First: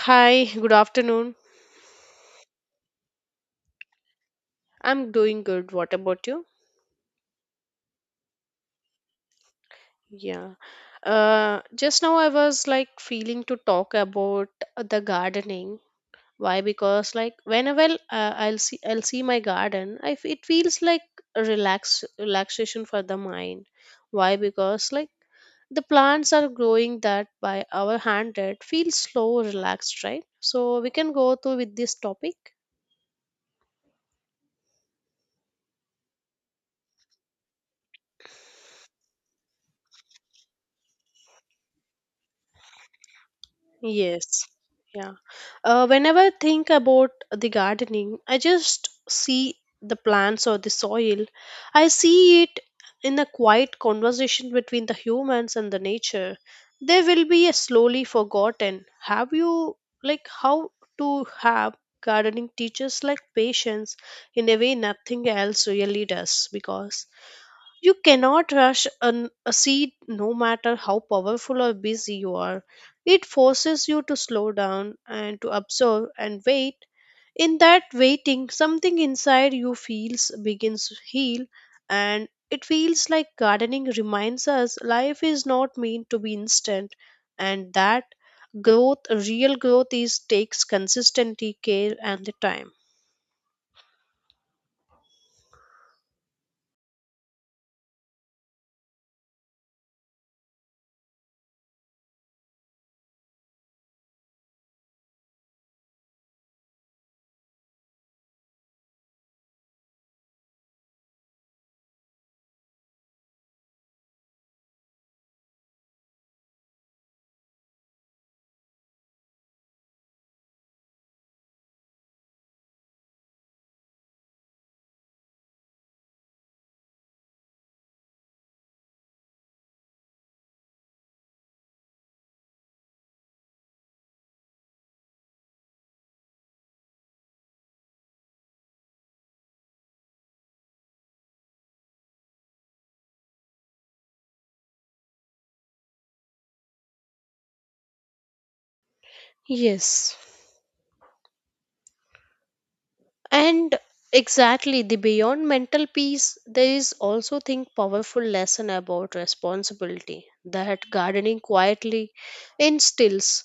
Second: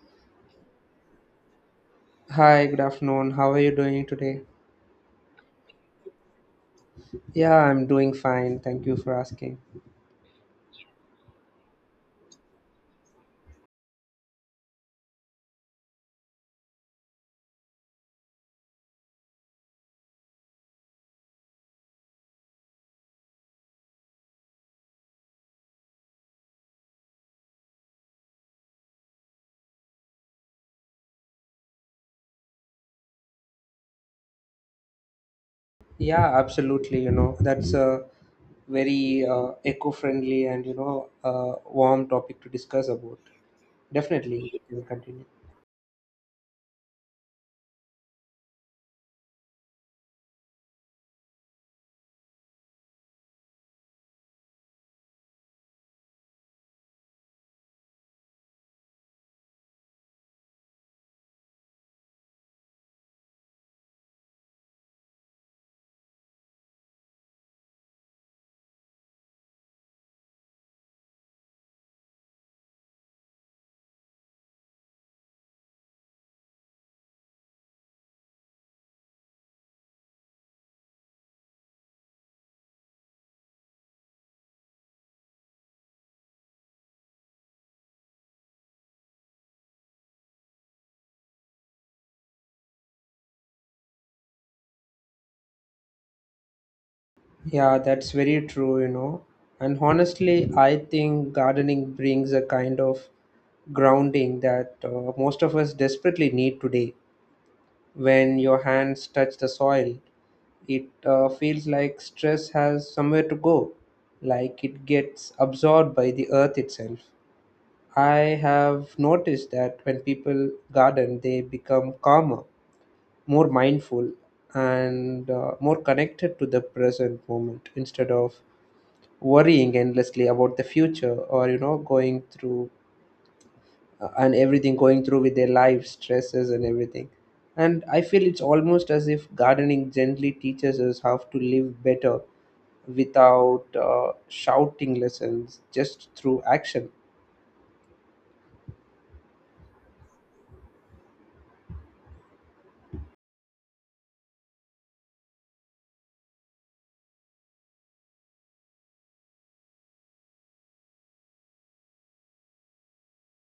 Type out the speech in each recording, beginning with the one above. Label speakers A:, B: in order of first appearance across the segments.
A: Hi, good afternoon.
B: Hi, good afternoon. How are you doing today?
A: I'm doing good. What about you?
B: Yeah, I'm doing fine. Thank you for asking.
A: Yeah. Just now I was like feeling to talk about the gardening. Why? Because like whenever I'll see my garden, I f it feels like a relaxation for the mind. Why? Because like the plants are growing that by our hand it feels slow, relaxed, right? So we can go through with this topic.
B: Yeah, absolutely. That's a very eco-friendly and, warm topic to discuss about. Definitely,
A: Yes,
B: we can
A: yeah.
B: continue.
A: Whenever I think about the gardening, I just see the plants or the soil. I see it in a quiet conversation between the humans and the nature. They will be a slowly forgotten. Have you like how to have gardening teachers like patience in a way nothing else really does because you cannot rush a seed no matter how powerful or busy you are. It forces you to slow down and to observe and wait. In that waiting, something inside you feels begins to heal, and it feels like gardening reminds us life is not meant to be instant, and that growth, real growth is takes consistency, care, and the time.
B: Yeah, that's very true. And honestly, I think gardening brings a kind of grounding that most of us desperately need today. When your hands touch the soil, it feels like stress has somewhere to go, like it gets absorbed by the earth itself. I have noticed that when people garden, they become calmer, more mindful, and more connected to the present moment instead of worrying endlessly about the future or, going through and everything, going through with their life stresses and everything. And I feel it's almost as if gardening gently teaches us how to live better without shouting lessons just through action.
A: Yes, and exactly the beyond mental peace there is also think powerful lesson about responsibility that gardening quietly instills.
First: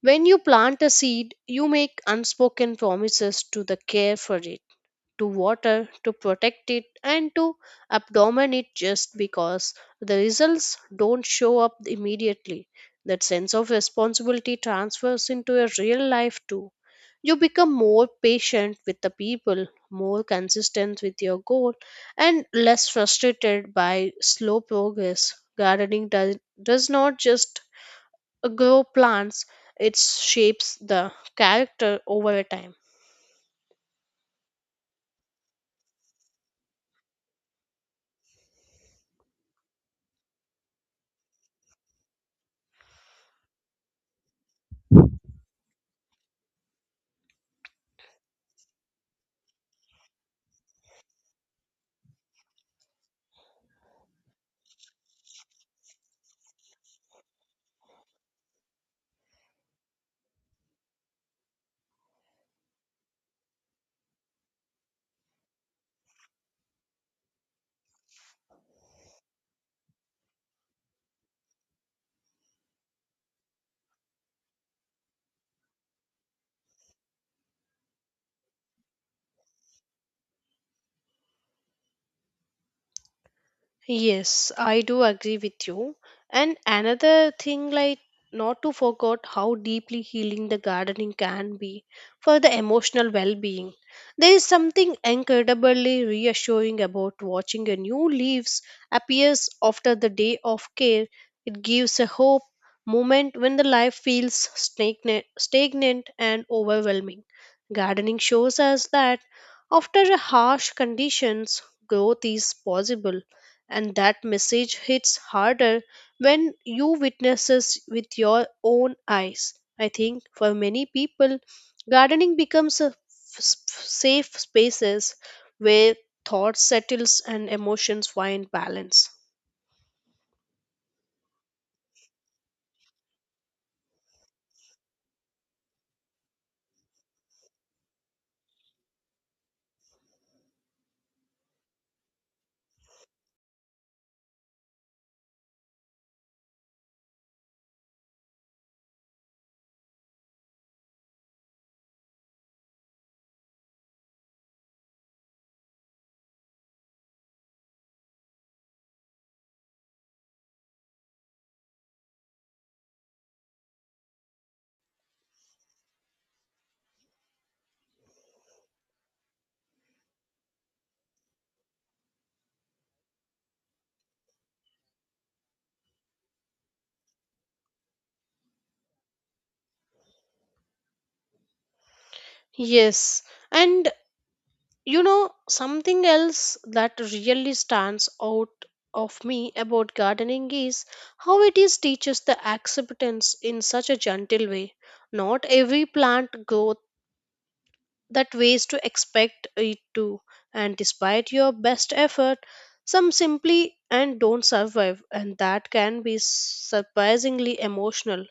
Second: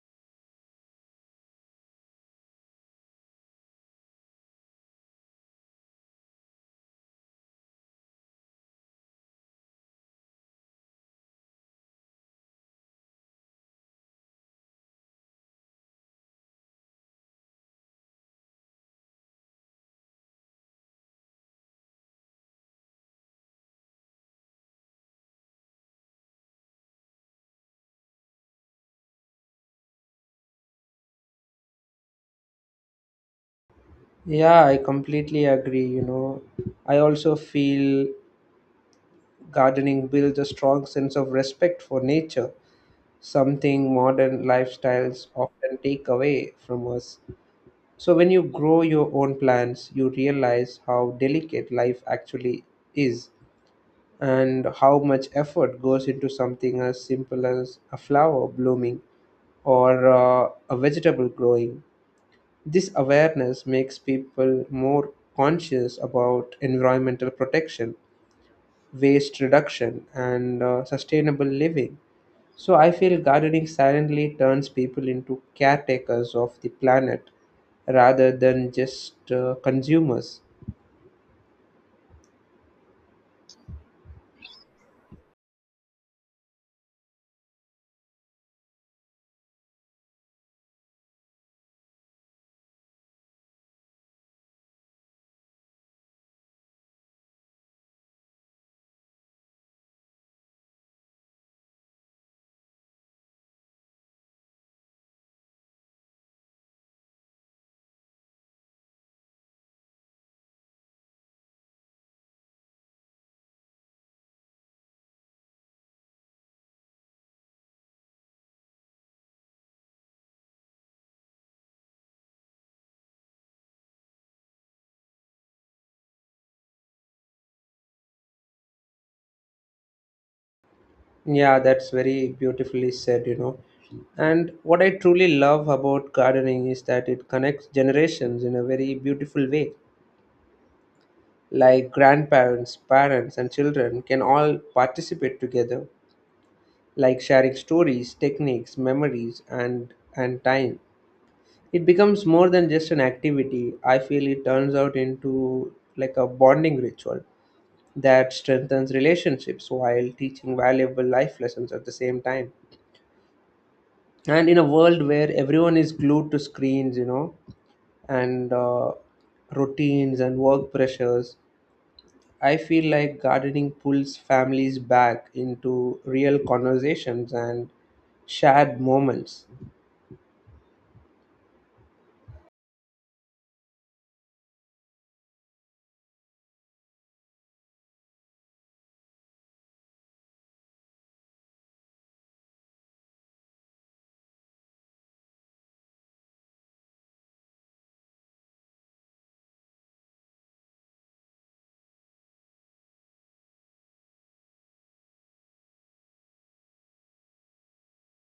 A: When you plant a seed you make unspoken promises to the care for it, to water, to protect it, and to abdomen it just because the results don't show up immediately. That sense of responsibility transfers into a real life too. You become more patient with the people, more consistent with your goal, and less frustrated by slow progress. Gardening does not just grow plants, it shapes the character over time.
B: Yeah, I completely agree. I also feel gardening builds a strong sense of respect for nature, something modern lifestyles often take away from us. So, when you grow your own plants, you realize how delicate life actually is and how much effort goes into something as simple as a flower blooming or a vegetable growing. This awareness makes people more conscious about environmental protection, waste reduction, and sustainable living. So I feel gardening silently turns people into caretakers of the planet rather than just consumers.
A: Yes, I do agree with you. And another thing, like not to forget how deeply healing the gardening can be for the emotional well being. There is something incredibly reassuring about watching a new leaves appears after the day of care. It gives a hope moment when the life feels stagnant and overwhelming. Gardening shows us that after harsh conditions, growth is possible, and that message hits harder when you witnesses with your own eyes. I think for many people gardening becomes a safe spaces where thought settles and emotions find balance.
B: Yeah, that's very beautifully said. And what I truly love about gardening is that it connects generations in a very beautiful way. Like grandparents, parents, and children can all participate together, like sharing stories, techniques, memories, and time. It becomes more than just an activity. I feel it turns out into like a bonding ritual that strengthens relationships while teaching valuable life lessons at the same time. And in a world where everyone is glued to screens, and routines and work pressures, I feel like gardening pulls families back into real conversations and shared moments.
A: Yes, and you know something else that really stands out of me about gardening is how it is teaches the acceptance in such a gentle way. Not every plant grows that ways to expect it to, and despite your best effort some simply and don't survive, and that can be surprisingly emotional.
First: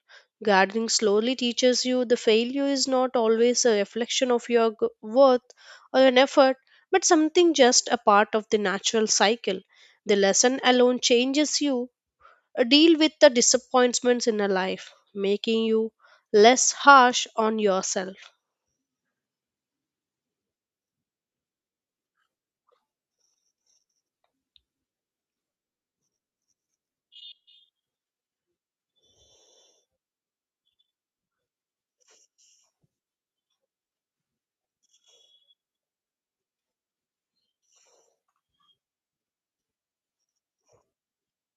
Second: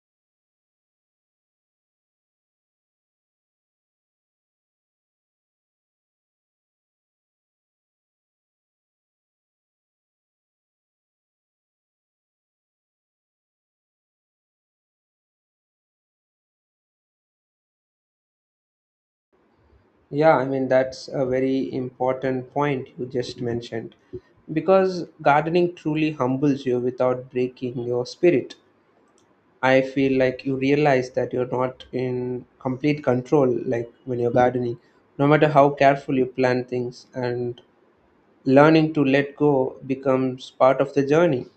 A: Gardening slowly teaches you the failure is not always a reflection of your worth or an effort, but something just a part of the natural cycle. The lesson alone changes you deal with the disappointments in a life, making you less harsh on yourself.
B: Yeah, I mean, that's a very important point you just mentioned because gardening truly humbles you without breaking your spirit. I feel like you realize that you're not in complete control, like when you're gardening, no matter how careful you plan things, and learning to let go becomes part of the journey.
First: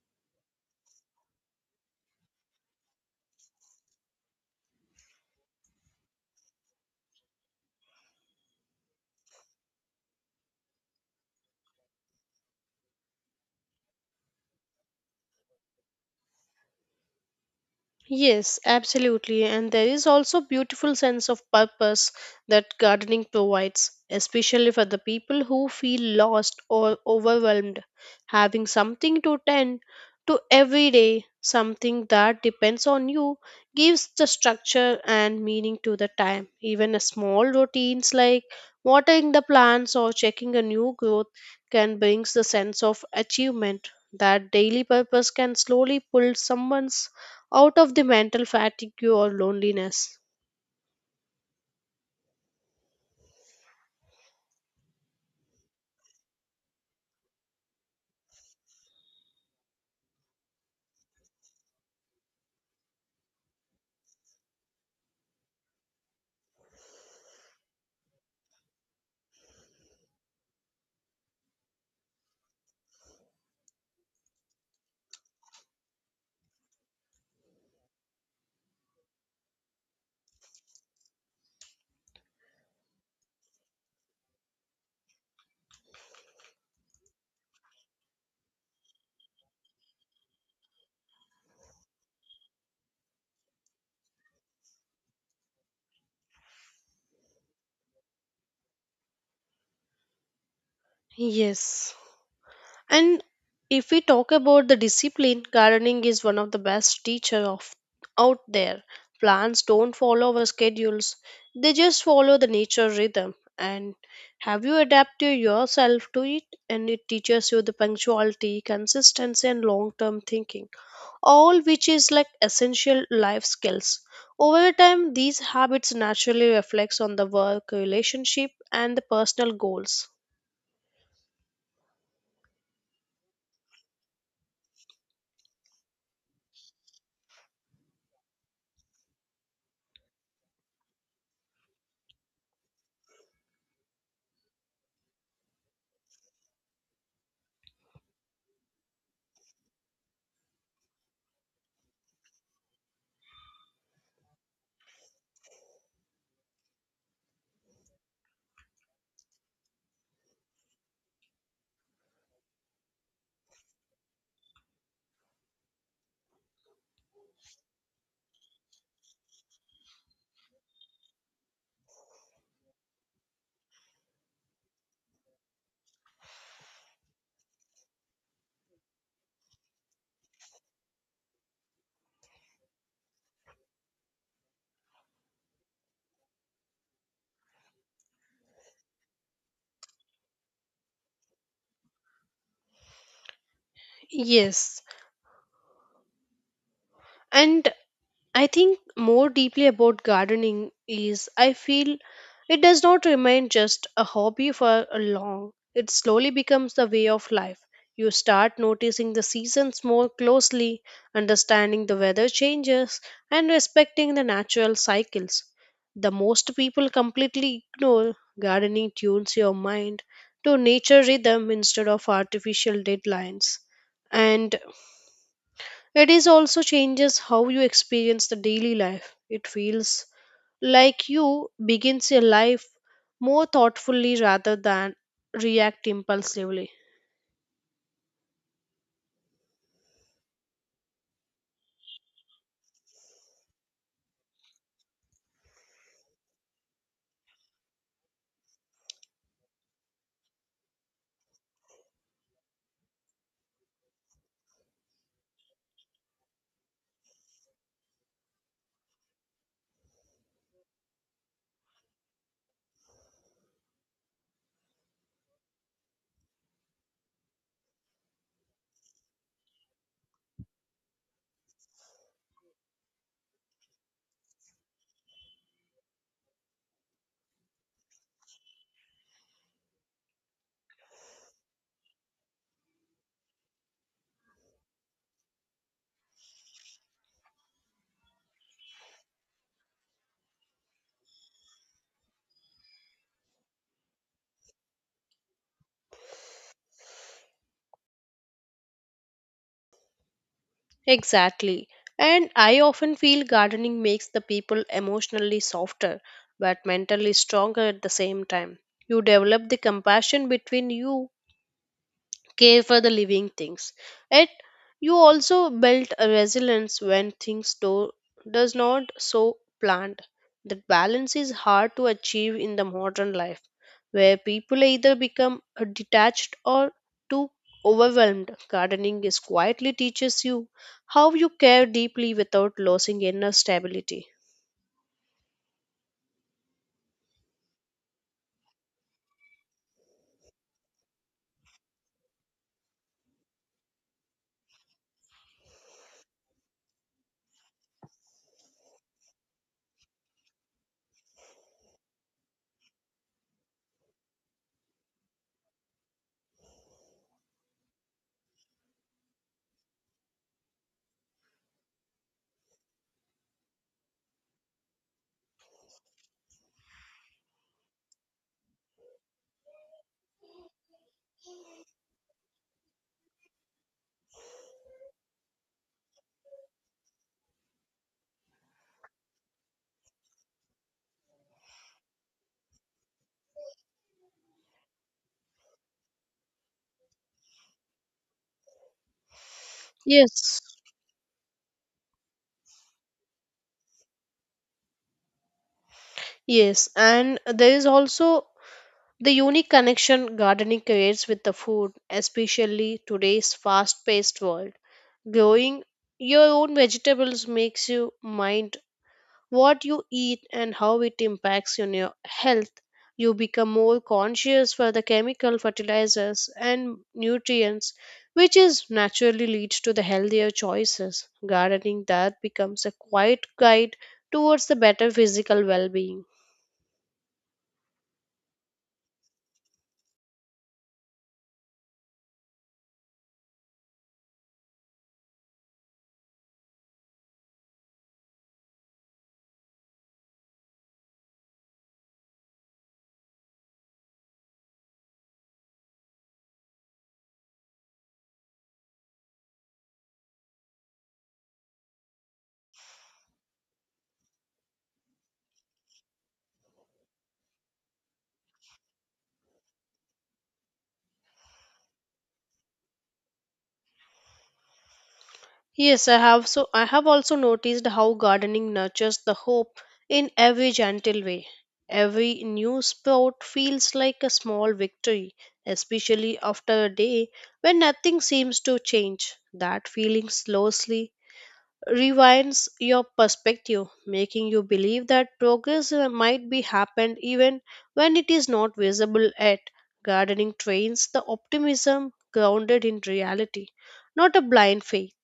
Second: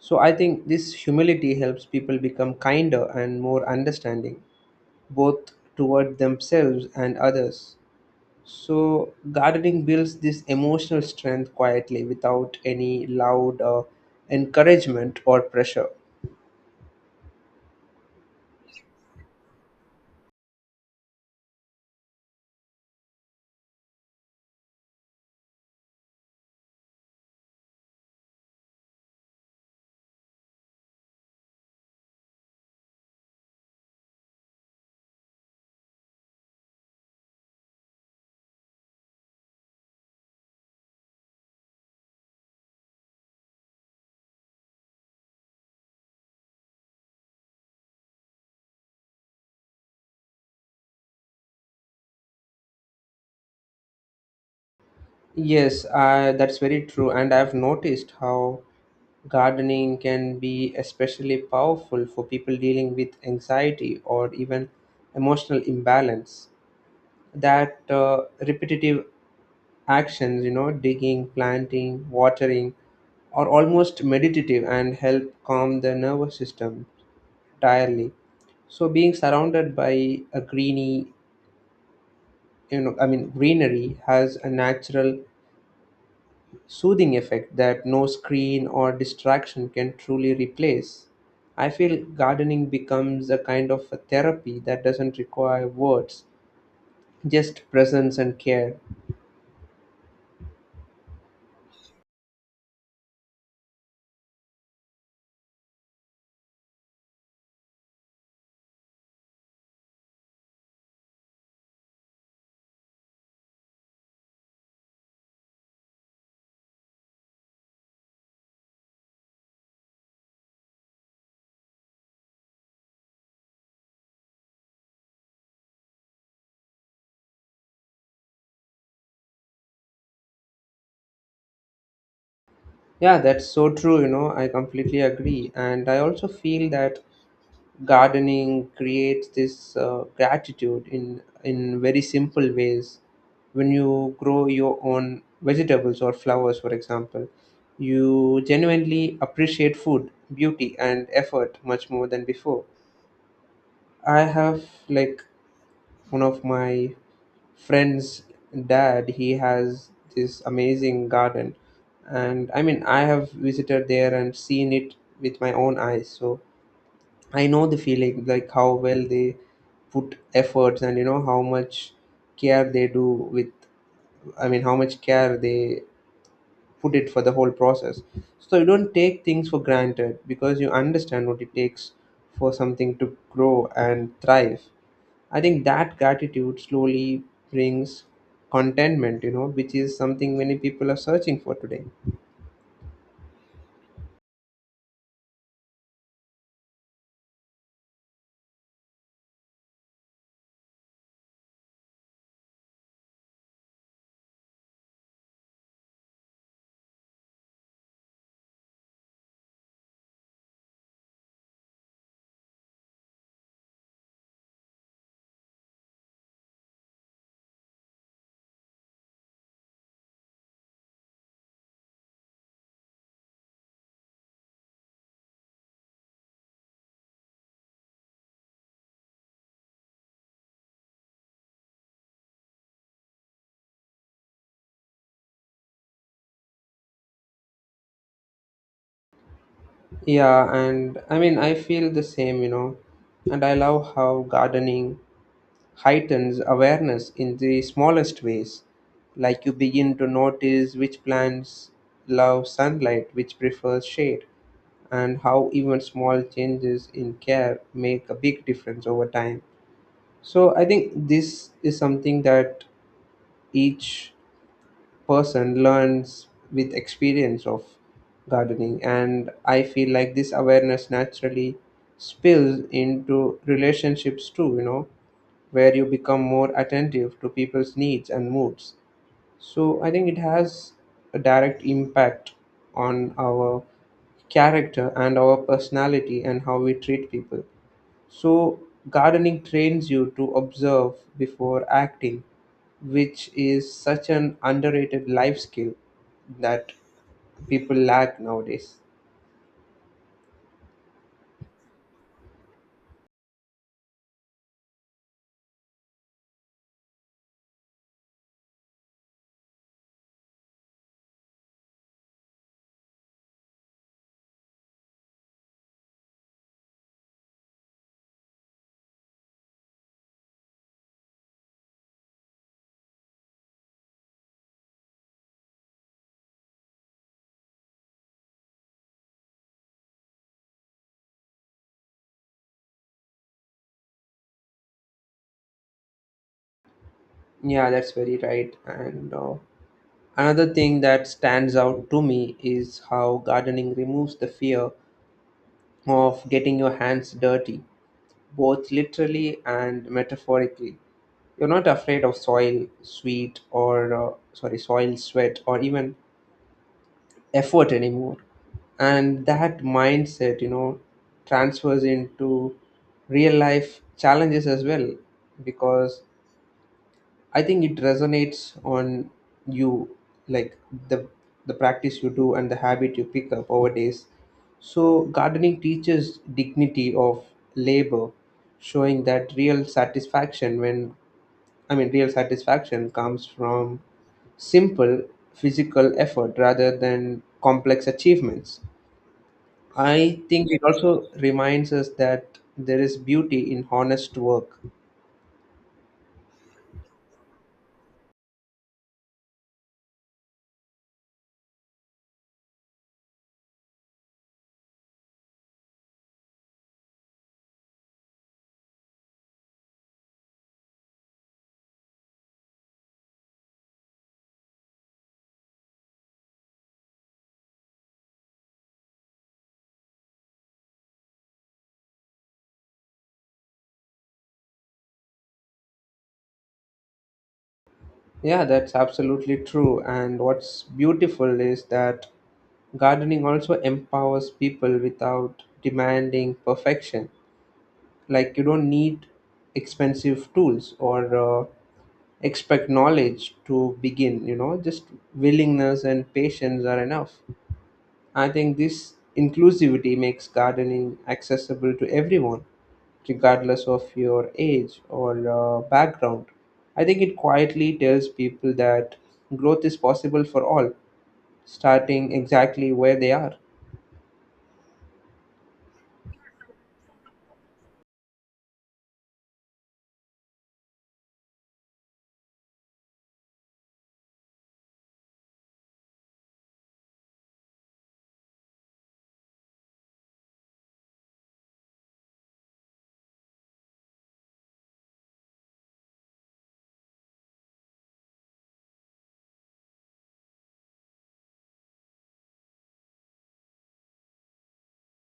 B: So I think this humility helps people become kinder and more understanding, both toward themselves and others. So, gardening builds this emotional strength quietly without any loud encouragement or pressure.
A: Yes, absolutely. And there is also beautiful sense of purpose that gardening provides, especially for the people who feel lost or overwhelmed. Having something to tend to every day, something that depends on you, gives the structure and meaning to the time. Even a small routines like watering the plants or checking a new growth can brings the sense of achievement. That daily purpose can slowly pull someone's out of the mental fatigue or loneliness.
B: Yes, that's very true. And I've noticed how gardening can be especially powerful for people dealing with anxiety or even emotional imbalance. That repetitive actions, digging, planting, watering, are almost meditative and help calm the nervous system entirely. So being surrounded by a greeny, I mean greenery has a natural soothing effect that no screen or distraction can truly replace. I feel gardening becomes a kind of a therapy that doesn't require words, just presence and care.
A: Yes. And if we talk about the discipline, gardening is one of the best teacher of out there. Plants don't follow our schedules. They just follow the nature rhythm. And have you adapted yourself to it? And it teaches you the punctuality, consistency, and long term thinking, all which is like essential life skills. Over time, these habits naturally reflects on the work relationship and the personal goals.
B: Yeah, that's so true, I completely agree. And I also feel that gardening creates this gratitude in very simple ways. When you grow your own vegetables or flowers, for example, you genuinely appreciate food, beauty, and effort much more than before. I have, like, one of my friends dad, he has this amazing garden. And I mean, I have visited there and seen it with my own eyes. So I know the feeling, like how well they put efforts and how much care they do with, I mean, how much care they put it for the whole process. So you don't take things for granted because you understand what it takes for something to grow and thrive. I think that gratitude slowly brings contentment, which is something many people are searching for today.
A: Yes, and I think more deeply about gardening is I feel it does not remain just a hobby for a long. It slowly becomes the way of life. You start noticing the seasons more closely, understanding the weather changes, and respecting the natural cycles. The most people completely ignore. Gardening tunes your mind to nature rhythm instead of artificial deadlines. And it is also changes how you experience the daily life. It feels like you begins your life more thoughtfully rather than react impulsively.
B: Yeah, and I mean, I feel the same, and I love how gardening heightens awareness in the smallest ways. Like you begin to notice which plants love sunlight, which prefers shade, and how even small changes in care make a big difference over time. So I think this is something that each person learns with experience of gardening, and I feel like this awareness naturally spills into relationships too, where you become more attentive to people's needs and moods. So I think it has a direct impact on our character and our personality and how we treat people. So gardening trains you to observe before acting, which is such an underrated life skill that people lack nowadays.
A: Exactly. And I often feel gardening makes the people emotionally softer but mentally stronger at the same time. You develop the compassion between you care for the living things. Yet you also built a resilience when things do does not so planned. That balance is hard to achieve in the modern life, where people either become detached or too overwhelmed. Gardening is quietly teaches you how you care deeply without losing inner stability.
B: Yeah, that's very right. And another thing that stands out to me is how gardening removes the fear of getting your hands dirty, both literally and metaphorically. You're not afraid of soil, sweat, or even effort anymore. And that mindset, transfers into real life challenges as well, because I think it resonates on you, like the the practice you do and the habit you pick up over days. So gardening teaches dignity of labor, showing that real satisfaction when I mean real satisfaction comes from simple physical effort rather than complex achievements. I
A: Yes.
B: think it also reminds us that there is beauty in honest work.
A: Yes, and there is also the unique connection gardening creates with the food, especially today's fast paced world. Growing your own vegetables makes you mind what you eat and how it impacts on your health. You become more conscious for the chemical fertilizers and nutrients, which is naturally leads to the healthier choices. Gardening that becomes a quiet guide towards the better physical well being.
B: Yeah, that's absolutely true. And what's beautiful is that gardening also empowers people without demanding perfection. Like, you don't need expensive tools or expect knowledge to begin, just willingness and patience are enough. I think this inclusivity makes gardening accessible to everyone regardless of your age or background. I think it quietly tells people that growth is possible for all, starting exactly where they are.
A: Yes, I have also noticed how gardening nurtures the hope in every gentle way. Every new spot feels like a small victory, especially after a day when nothing seems to change. That feeling slowly rewinds your perspective, making you believe that progress might be happened even when it is not visible yet. Gardening trains the optimism grounded in reality, not a blind faith.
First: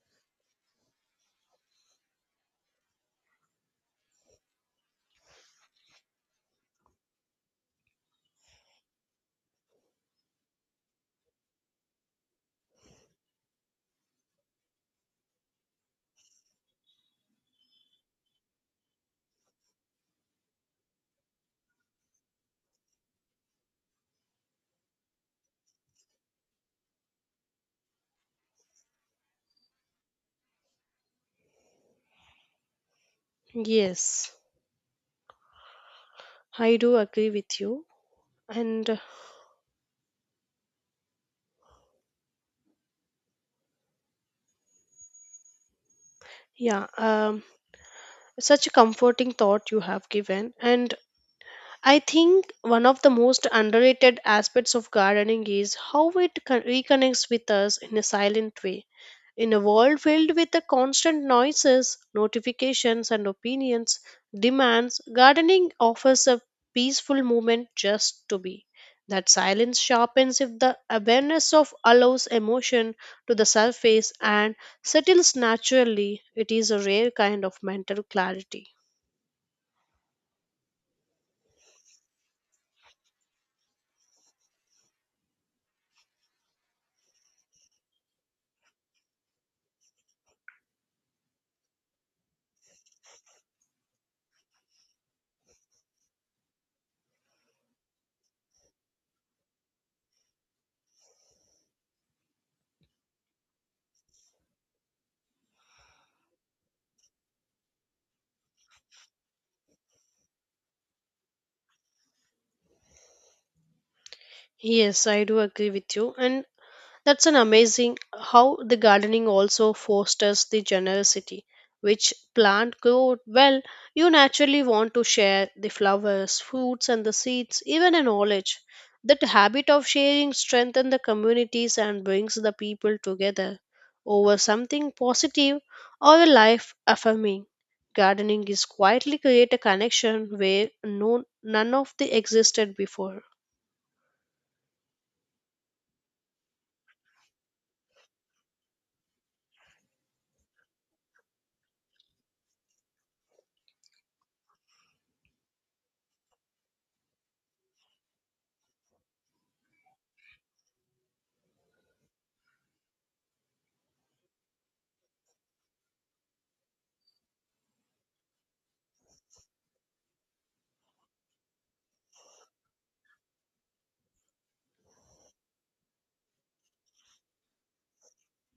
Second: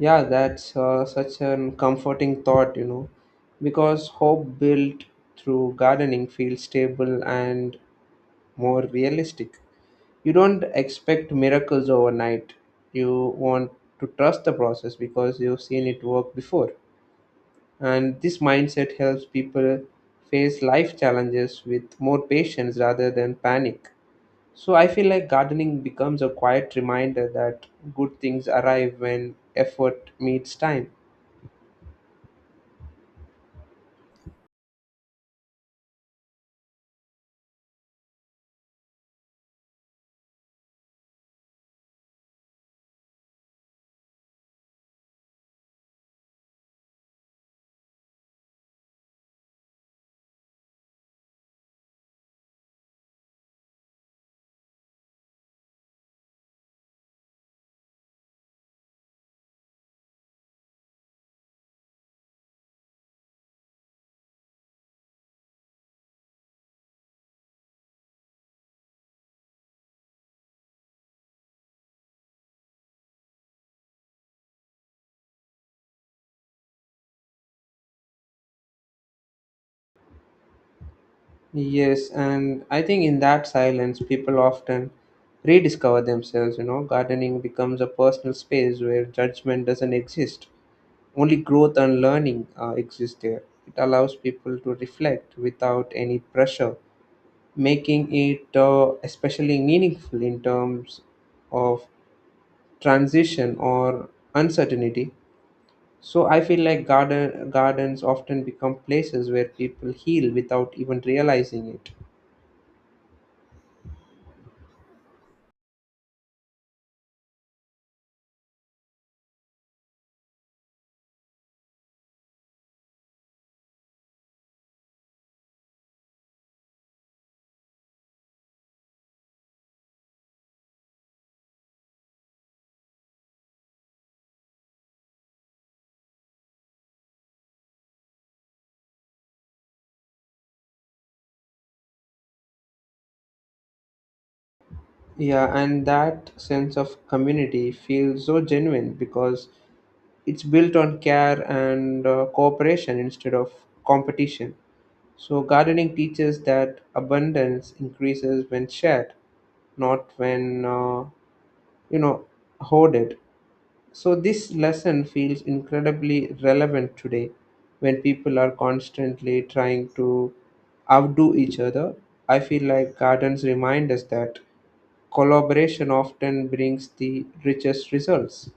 B: Yeah, that's such an comforting thought, because hope built through gardening feels stable and more realistic. You don't expect miracles overnight. You want to trust the process because you've seen it work before. And this mindset helps people face life challenges with more patience rather than panic. So I feel like gardening becomes a quiet reminder that good things arrive when effort meets time.
A: Yes, I do agree with you. And yeah, such a comforting thought you have given. And I think one of the most underrated aspects of gardening is how it reconnects with us in a silent way. In a world filled with the constant noises, notifications, and opinions, demands, gardening offers a peaceful moment just to be. That silence sharpens if the awareness of allows emotion to the surface and settles naturally. It is a rare kind of mental clarity.
B: Yes, and I think in that silence, people often rediscover themselves. Gardening becomes a personal space where judgment doesn't exist. Only growth and learning exist there. It allows people to reflect without any pressure, making it especially meaningful in terms of transition or uncertainty. So I feel like gardens often become places where people heal without even realizing it.
A: Yes, I do agree with you. And that's an amazing how the gardening also fosters the generosity. Which plant grow well, you naturally want to share the flowers, fruits, and the seeds, even a knowledge. That habit of sharing strengthens the communities and brings the people together over something positive or a life affirming. Gardening is quietly create a connection where none of the existed before.
B: Yeah, and that sense of community feels so genuine because it's built on care and cooperation instead of competition. So, gardening teaches that abundance increases when shared, not when you know hoarded. So this lesson feels incredibly relevant today when people are constantly trying to outdo each other. I feel like gardens remind us that collaboration often brings the richest results.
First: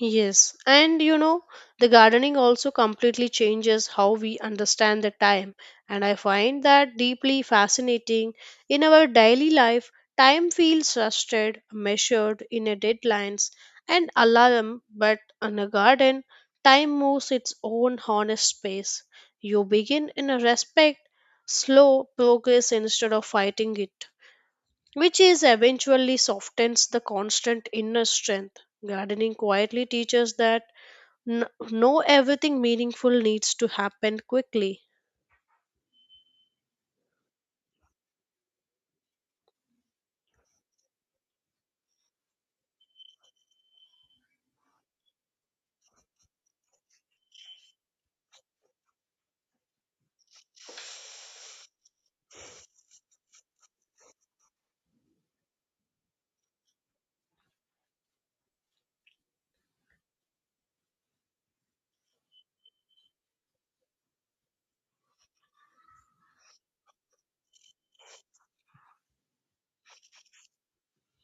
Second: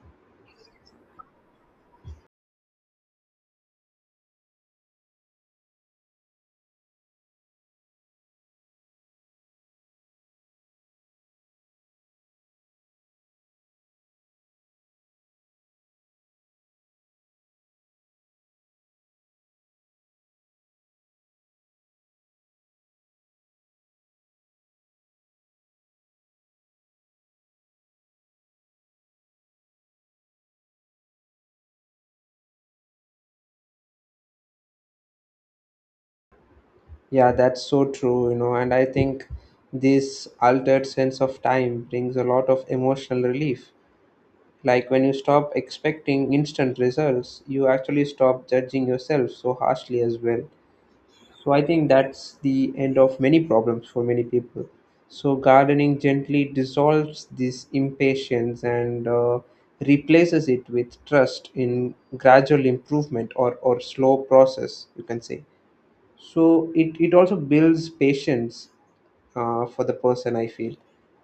A: Yes, and you know, the gardening also completely changes how we understand the time, and I find that deeply fascinating. In our daily life, time feels rusted, measured in a deadlines and alarm, but in a garden, time moves its own honest pace. You begin in a respect, slow progress instead of fighting it, which is eventually softens the constant inner strength. Gardening quietly teaches that no everything meaningful needs to happen quickly.
B: Yeah, that's so true, and I think this altered sense of time brings a lot of emotional relief. Like when you stop expecting instant results, you actually stop judging yourself so harshly as well. So I think that's the end of many problems for many people. So gardening gently dissolves this impatience and replaces it with trust in gradual improvement or slow process, you can say. So it also builds patience for the person, I feel.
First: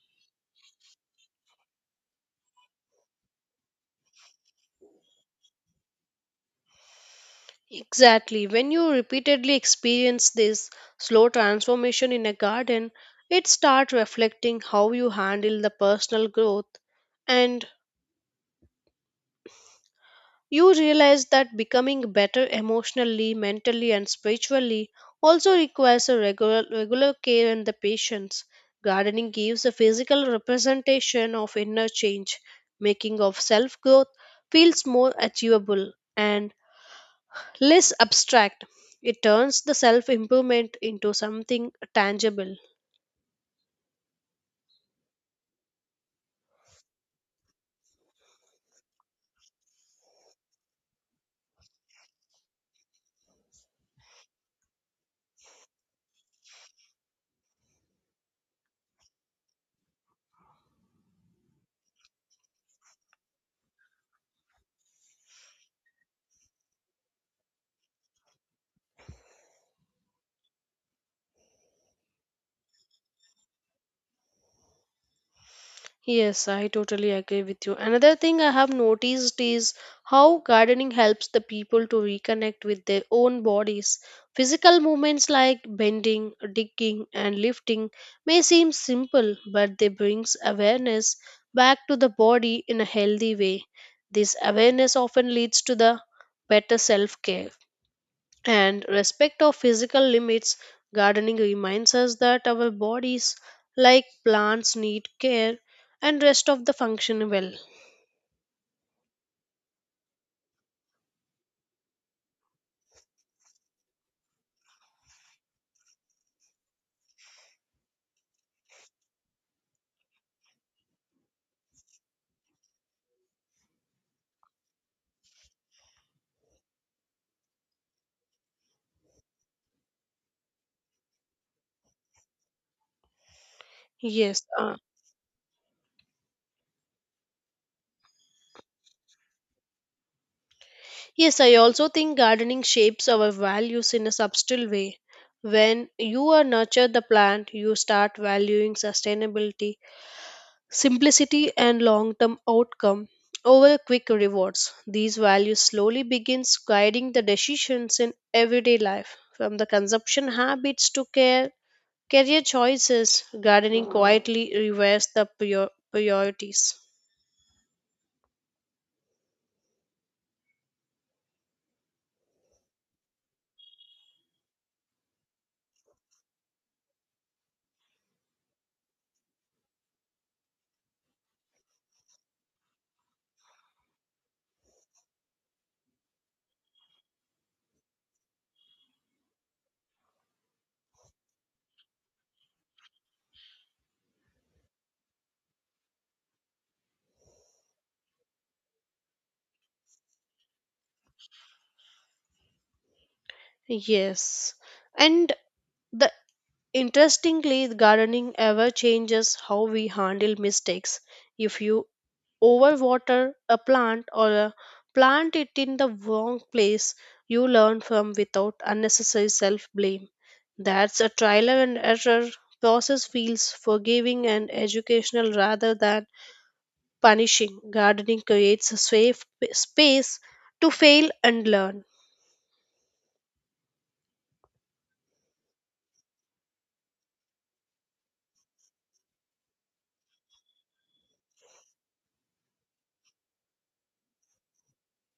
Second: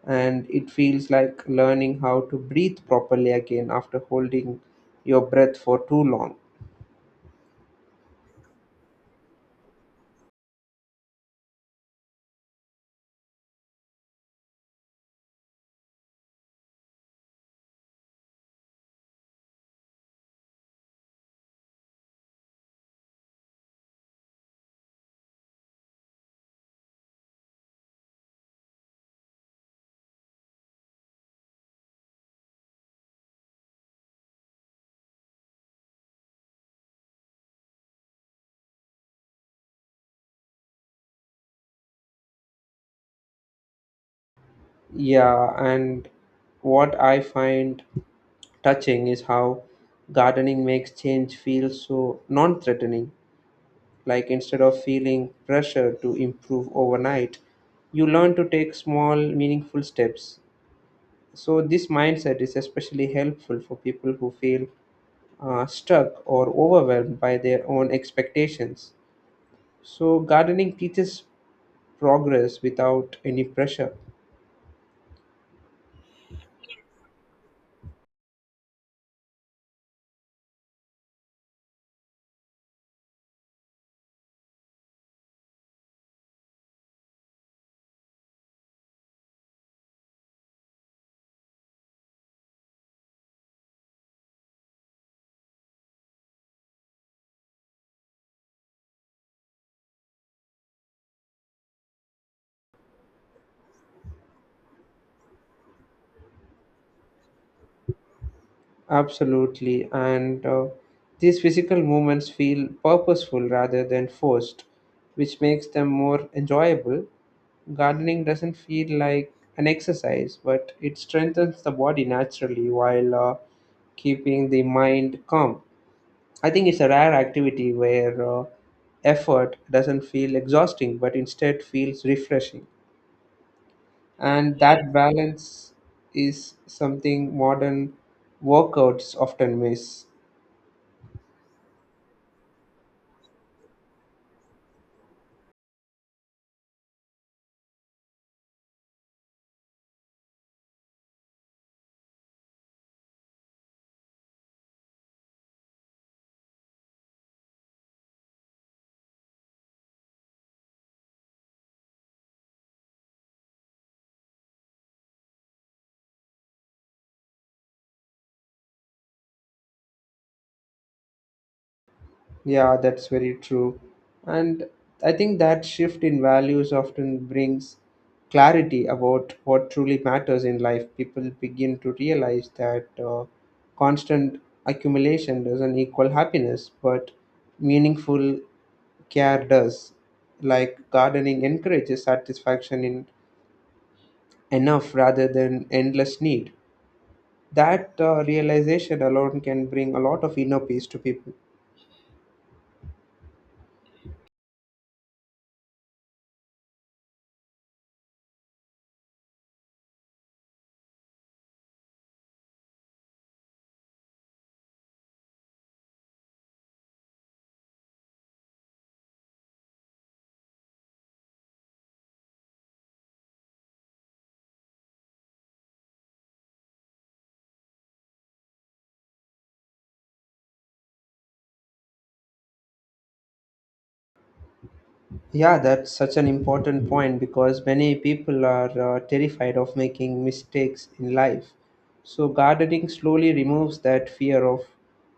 B: And it feels like learning how to breathe properly again after holding your breath for too long.
A: Exactly. When you repeatedly experience this slow transformation in a garden, it starts reflecting how you handle the personal growth. And you realize that becoming better emotionally, mentally, and spiritually also requires a regular care and the patience. Gardening gives a physical representation of inner change, making of self growth feels more achievable and less abstract. It turns the self improvement into something tangible.
B: Yeah, and what I find touching is how gardening makes change feel so non threatening. Like instead of feeling pressure to improve overnight, you learn to take small, meaningful steps. So, this mindset is especially helpful for people who feel stuck or overwhelmed by their own expectations. So, gardening teaches progress without any pressure.
A: Yes, I totally agree with you. Another thing I have noticed is how gardening helps the people to reconnect with their own bodies. Physical movements like bending, digging, and lifting may seem simple, but they brings awareness back to the body in a healthy way. This awareness often leads to the better self-care and respect of physical limits. Gardening reminds us that our bodies like plants need care and rest of the function well.
B: Absolutely. And these physical movements feel purposeful rather than forced, which makes them more enjoyable. Gardening doesn't feel like an exercise, but it strengthens the body naturally while keeping the mind calm. I think it's a rare activity where effort doesn't feel exhausting, but instead feels refreshing.
A: Yes,
B: And that balance is something modern workouts often miss.
A: yes, I also think gardening shapes our values in a subtle way. When you are nurture the plant you start valuing sustainability, simplicity, and long-term outcome over quick rewards. These values slowly begins guiding the decisions in everyday life, from the consumption habits to care, career choices. Gardening quietly reverses the priorities.
B: Yeah, that's very true. And I think that shift in values often brings clarity about what truly matters in life. People begin to realize that constant accumulation doesn't equal happiness, but meaningful care does. Like gardening encourages satisfaction in enough rather than endless need. That realization alone can bring a lot of inner peace to people.
A: Yes, and the interestingly, gardening ever changes how we handle mistakes. If you overwater a plant or a plant it in the wrong place, you learn from without unnecessary self blame. That's a trial and error process feels forgiving and educational rather than punishing. Gardening creates a safe space to fail and learn.
B: Yeah, that's such an important point because many people are terrified of making mistakes in life. So, gardening slowly removes that fear of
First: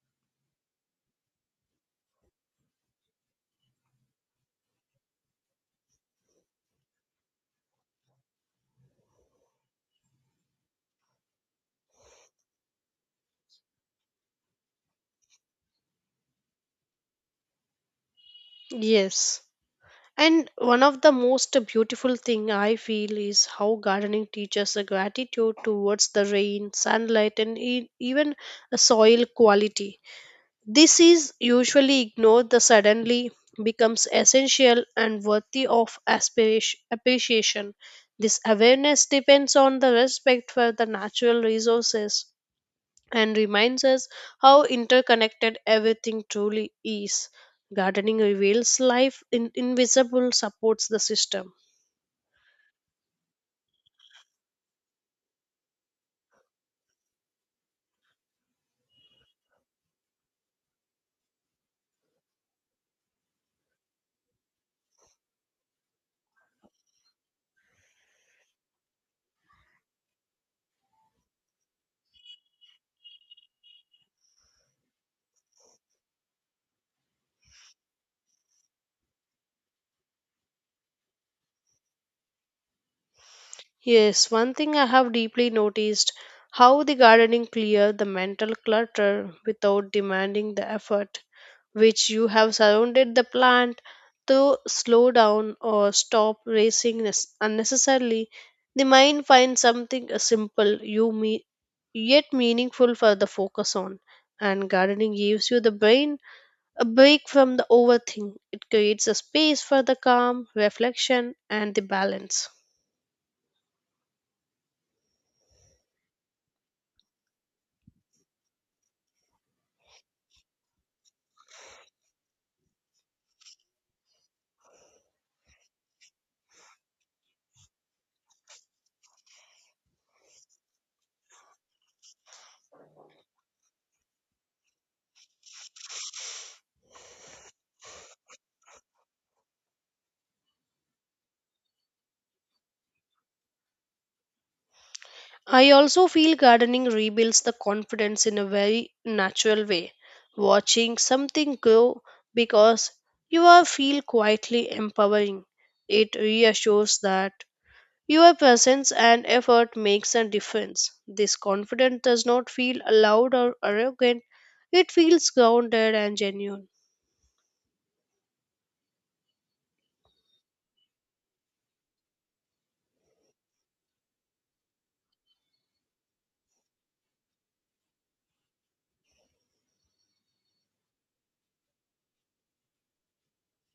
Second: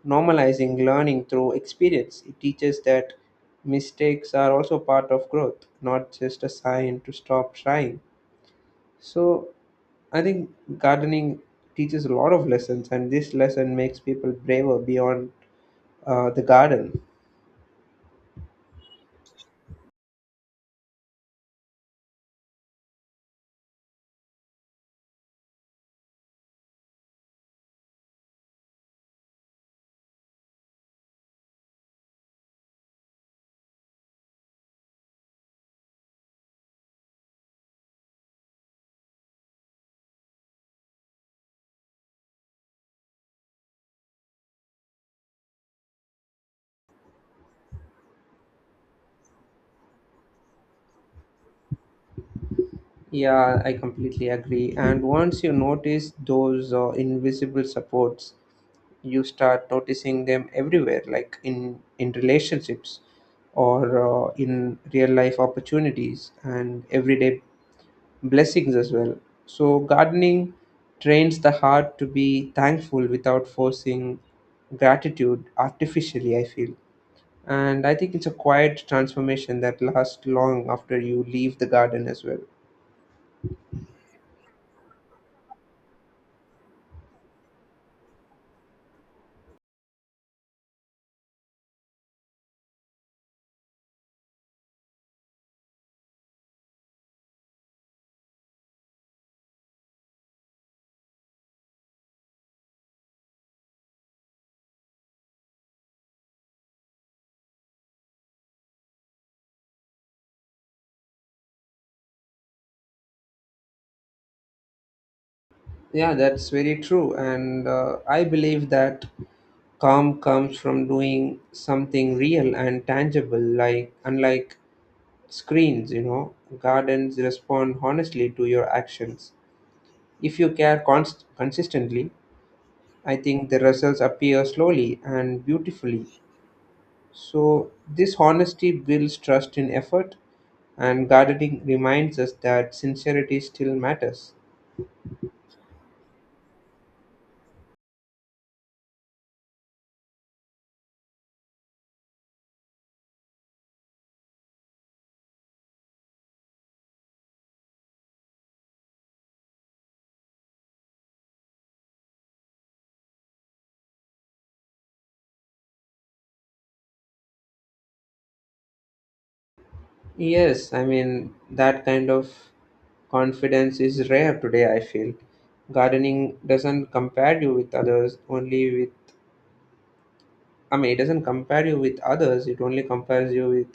B: normalizing learning through experience. It teaches that mistakes are also part of growth, not just a sign to stop trying. So, I think gardening teaches a lot of lessons, and this lesson makes people braver beyond the garden.
A: Yes. And one of the most beautiful thing I feel is how gardening teaches a gratitude towards the rain, sunlight, and even a soil quality. This is usually ignored, the suddenly becomes essential and worthy of aspiration, appreciation. This awareness depends on the respect for the natural resources and reminds us how interconnected everything truly is. Gardening reveals life in invisible supports the system.
B: Yeah, I completely agree. And once you notice those invisible supports, you start noticing them everywhere, like in relationships, or in real life opportunities and everyday blessings as well. So gardening trains the heart to be thankful without forcing gratitude artificially. I feel, and I think it's a quiet transformation that lasts long after you leave the garden as well.
A: Yes, one thing I have deeply noticed how the gardening clear the mental clutter without demanding the effort which you have surrounded the plant to slow down or stop racing unnecessarily. The mind finds something simple yet meaningful for the focus on. And gardening gives you the brain a break from the overthink. It creates a space for the calm, reflection, and the balance.
B: Yeah, that's very true. And I believe that calm comes from doing something real and tangible, unlike screens, gardens respond honestly to your actions. If you care consistently, I think the results appear slowly and beautifully. So, this honesty builds trust in effort, and gardening reminds us that sincerity still matters.
A: I also feel gardening rebuilds the confidence in a very natural way. Watching something grow because you are feel quietly empowering. It reassures that your presence and effort makes a difference. This confidence does not feel loud or arrogant. It feels grounded and genuine.
B: Yes, I mean, that kind of confidence is rare today, I feel. Gardening doesn't compare you with others, I mean, it doesn't compare you with others, it only compares you with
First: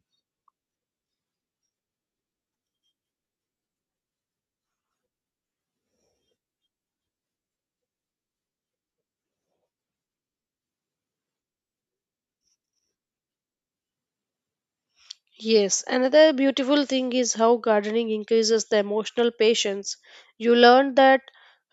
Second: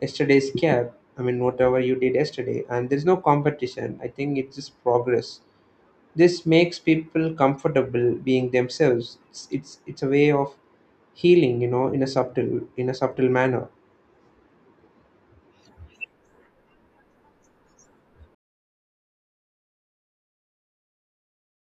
B: yesterday's care. I mean, whatever you did yesterday, and there's no competition. I think it's just progress. This makes people comfortable being themselves. It's a way of healing, in a subtle manner.
A: Yes, another beautiful thing is how gardening increases the emotional patience. You learn that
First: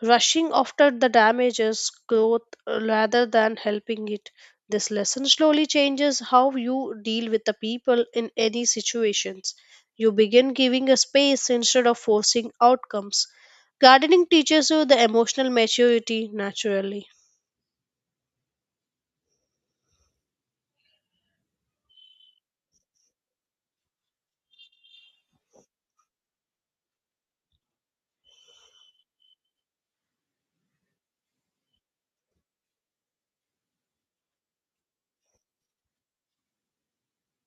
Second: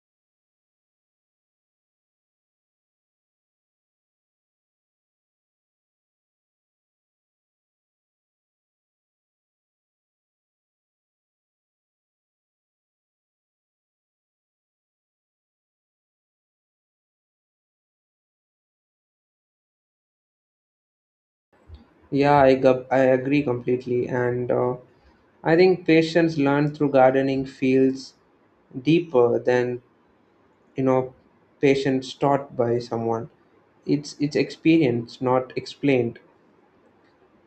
A: rushing after the damages growth rather than helping it. This lesson slowly changes how you deal with the people in any situations. You begin giving a space instead of forcing outcomes. Gardening teaches you the emotional maturity naturally.
B: Yeah, I agree completely. And I think patients learned through gardening feels deeper than, you know, patients taught by someone. It's experience, not explained.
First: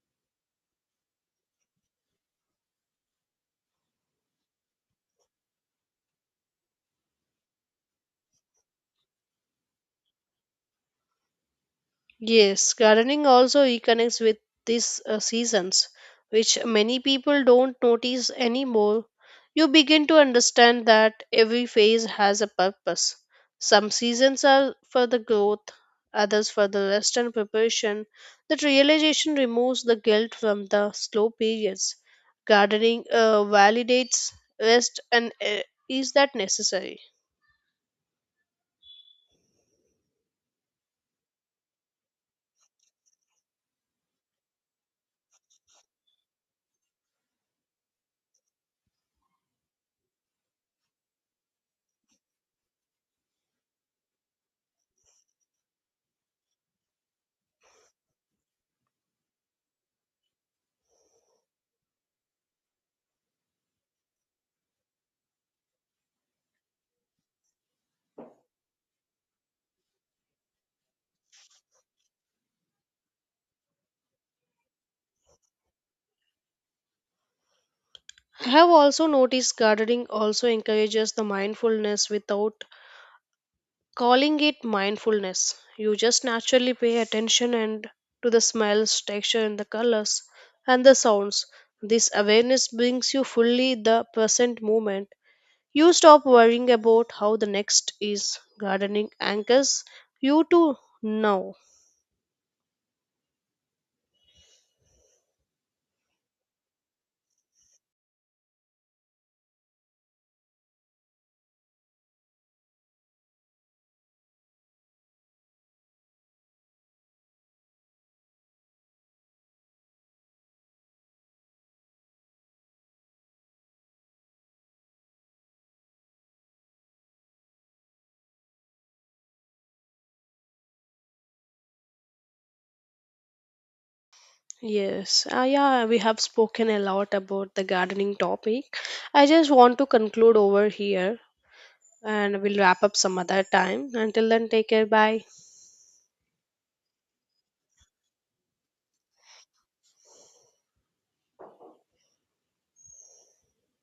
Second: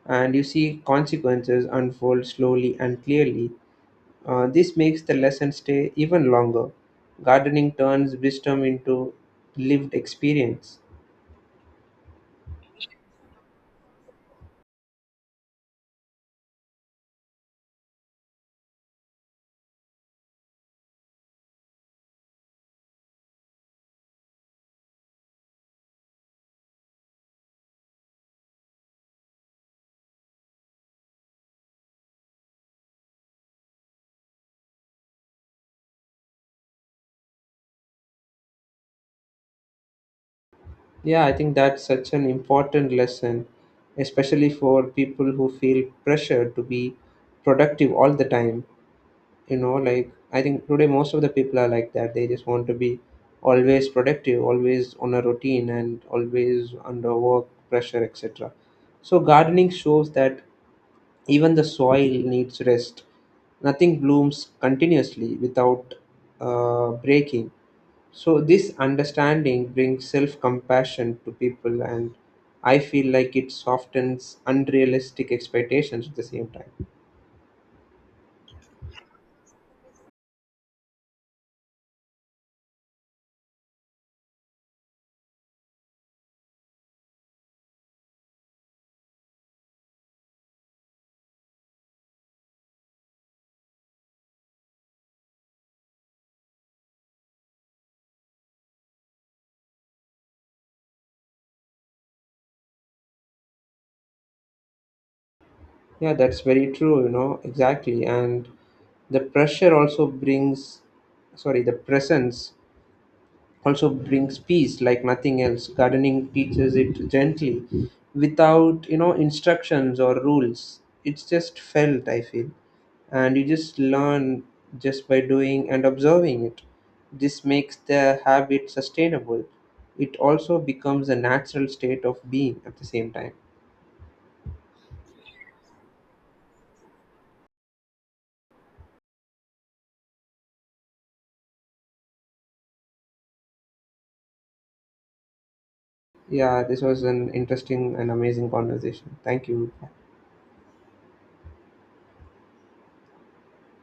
B: And you see consequences unfold slowly and clearly. This makes the lesson stay even longer. Gardening turns wisdom into lived experience.
A: Yes, gardening also reconnects with these seasons, which many people don't notice anymore. You begin to understand that every phase has a purpose. Some seasons are for the growth, others for the rest and preparation. That realization removes the guilt from the slow periods. Gardening validates rest and is that necessary?
B: Yeah, I think that's such an important lesson, especially for people who feel pressure to be productive all the time. Like I think today most of the people are like that. They just want to be always productive, always on a routine, and always under work pressure, etc. So, gardening shows that even the soil needs rest. Nothing blooms continuously without breaking. So, this understanding brings self compassion to people, and I feel like it softens unrealistic expectations at the same time.
A: I have also noticed gardening also encourages the mindfulness without calling it mindfulness. You just naturally pay attention and to the smells, texture, and the colors and the sounds. This awareness brings you fully the present moment. You stop worrying about how the next is. Gardening anchors you to now.
B: Yeah, that's very true, exactly. And the pressure also brings, the presence also brings peace like nothing else. Gardening teaches it gently without instructions or rules. It's just felt, I feel, and you just learn just by doing and observing it. This makes the habit sustainable. It also becomes a natural state of being at the same time.
A: Yes, yeah, we have spoken a lot about the gardening topic. I just want to conclude over here and we'll wrap up some other time. Until then, take care. Bye.
B: Yeah, this was an interesting and amazing conversation. Thank you.